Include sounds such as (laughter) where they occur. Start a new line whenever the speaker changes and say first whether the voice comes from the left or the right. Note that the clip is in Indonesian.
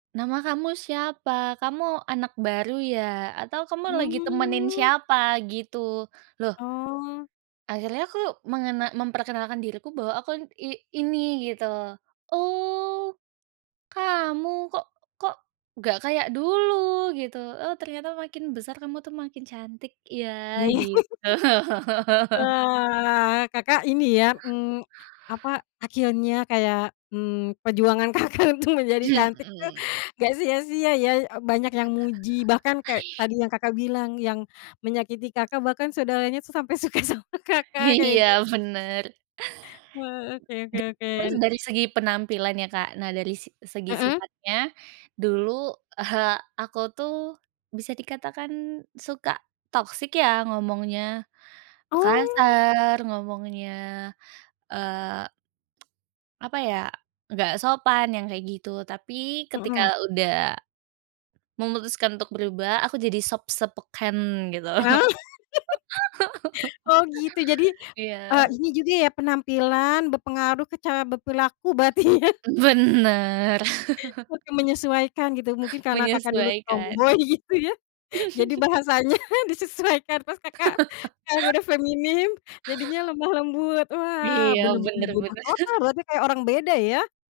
right: "Nama kamu siapa? Kamu anak baru ya? Atau kamu lagi temenin
left: Mmm.
right: siapa?" Gitu. Loh
left: Oh.
right: akhirnya aku mengena memperkenalkan diriku, bahwa aku n i ini gitu, "Oh, kamu. Kok kok, gak kayak dulu," gitu, "oh, ternyata makin besar kamu tuh, makin cantik,
left: Ye
right: ya." Gitu.
left: (laughs)
right: (laughs)
left: wah, Kakak ini ya, mmm, apa, akhirnya kayak, mmm, perjuangan Kakak untuk menjadi cantik tuh,
right: Mhm.
left: gak sia-sia ya, e banyak yang muji, bahkan kek, tadi yang Kakak bilang, yang menyakiti Kakak, bahkan saudaranya tuh, sampai suka sama Kakak, kayak
right: Iya,
left: gitu.
right: bener.
left: Wah,
right: De
left: oke oke oke.
right: terus
left: N
right: dari segi penampilan ya, Kak. Nah dari sig segi
left: Mmm.
right: sifatnya, dulu (chuckles) aku tuh, bisa dikatakan suka toxic ya, ngomongnya
left: Oh.
right: kasar, ngomongnya, eee, (tsk) apa ya, nggak sopan, yang kayak gitu. Tapi, ketika
left: Mhm.
right: udah memutuskan untuk berubah, aku jadi soft spoken gitu.
left: A (laughs) Oh, gitu. Jadi,
right: (laughs)
left: eee,
right: Iya.
left: ini juga ya, penampilan berpengaruh ke cara berperilaku, berarti ya.
right: Bener. (chuckles)
left: Oke, menyesuaikan gitu, mungkin karena Kakak dulu
right: Menyesuaikan.
left: tomboi, gitu, ya. Jadi
right: (chuckles)
left: bahasanya disesuaikan, terus Kakak,
right: (laughs)
left: sekarang udah feminim, jadinya lemah lembut. Wah,
right: Iya,
left: bener-bener
right: bener
left: berubah
right: bener.
left: total
right: (chuckles)
left: berarti, kayak orang beda ya.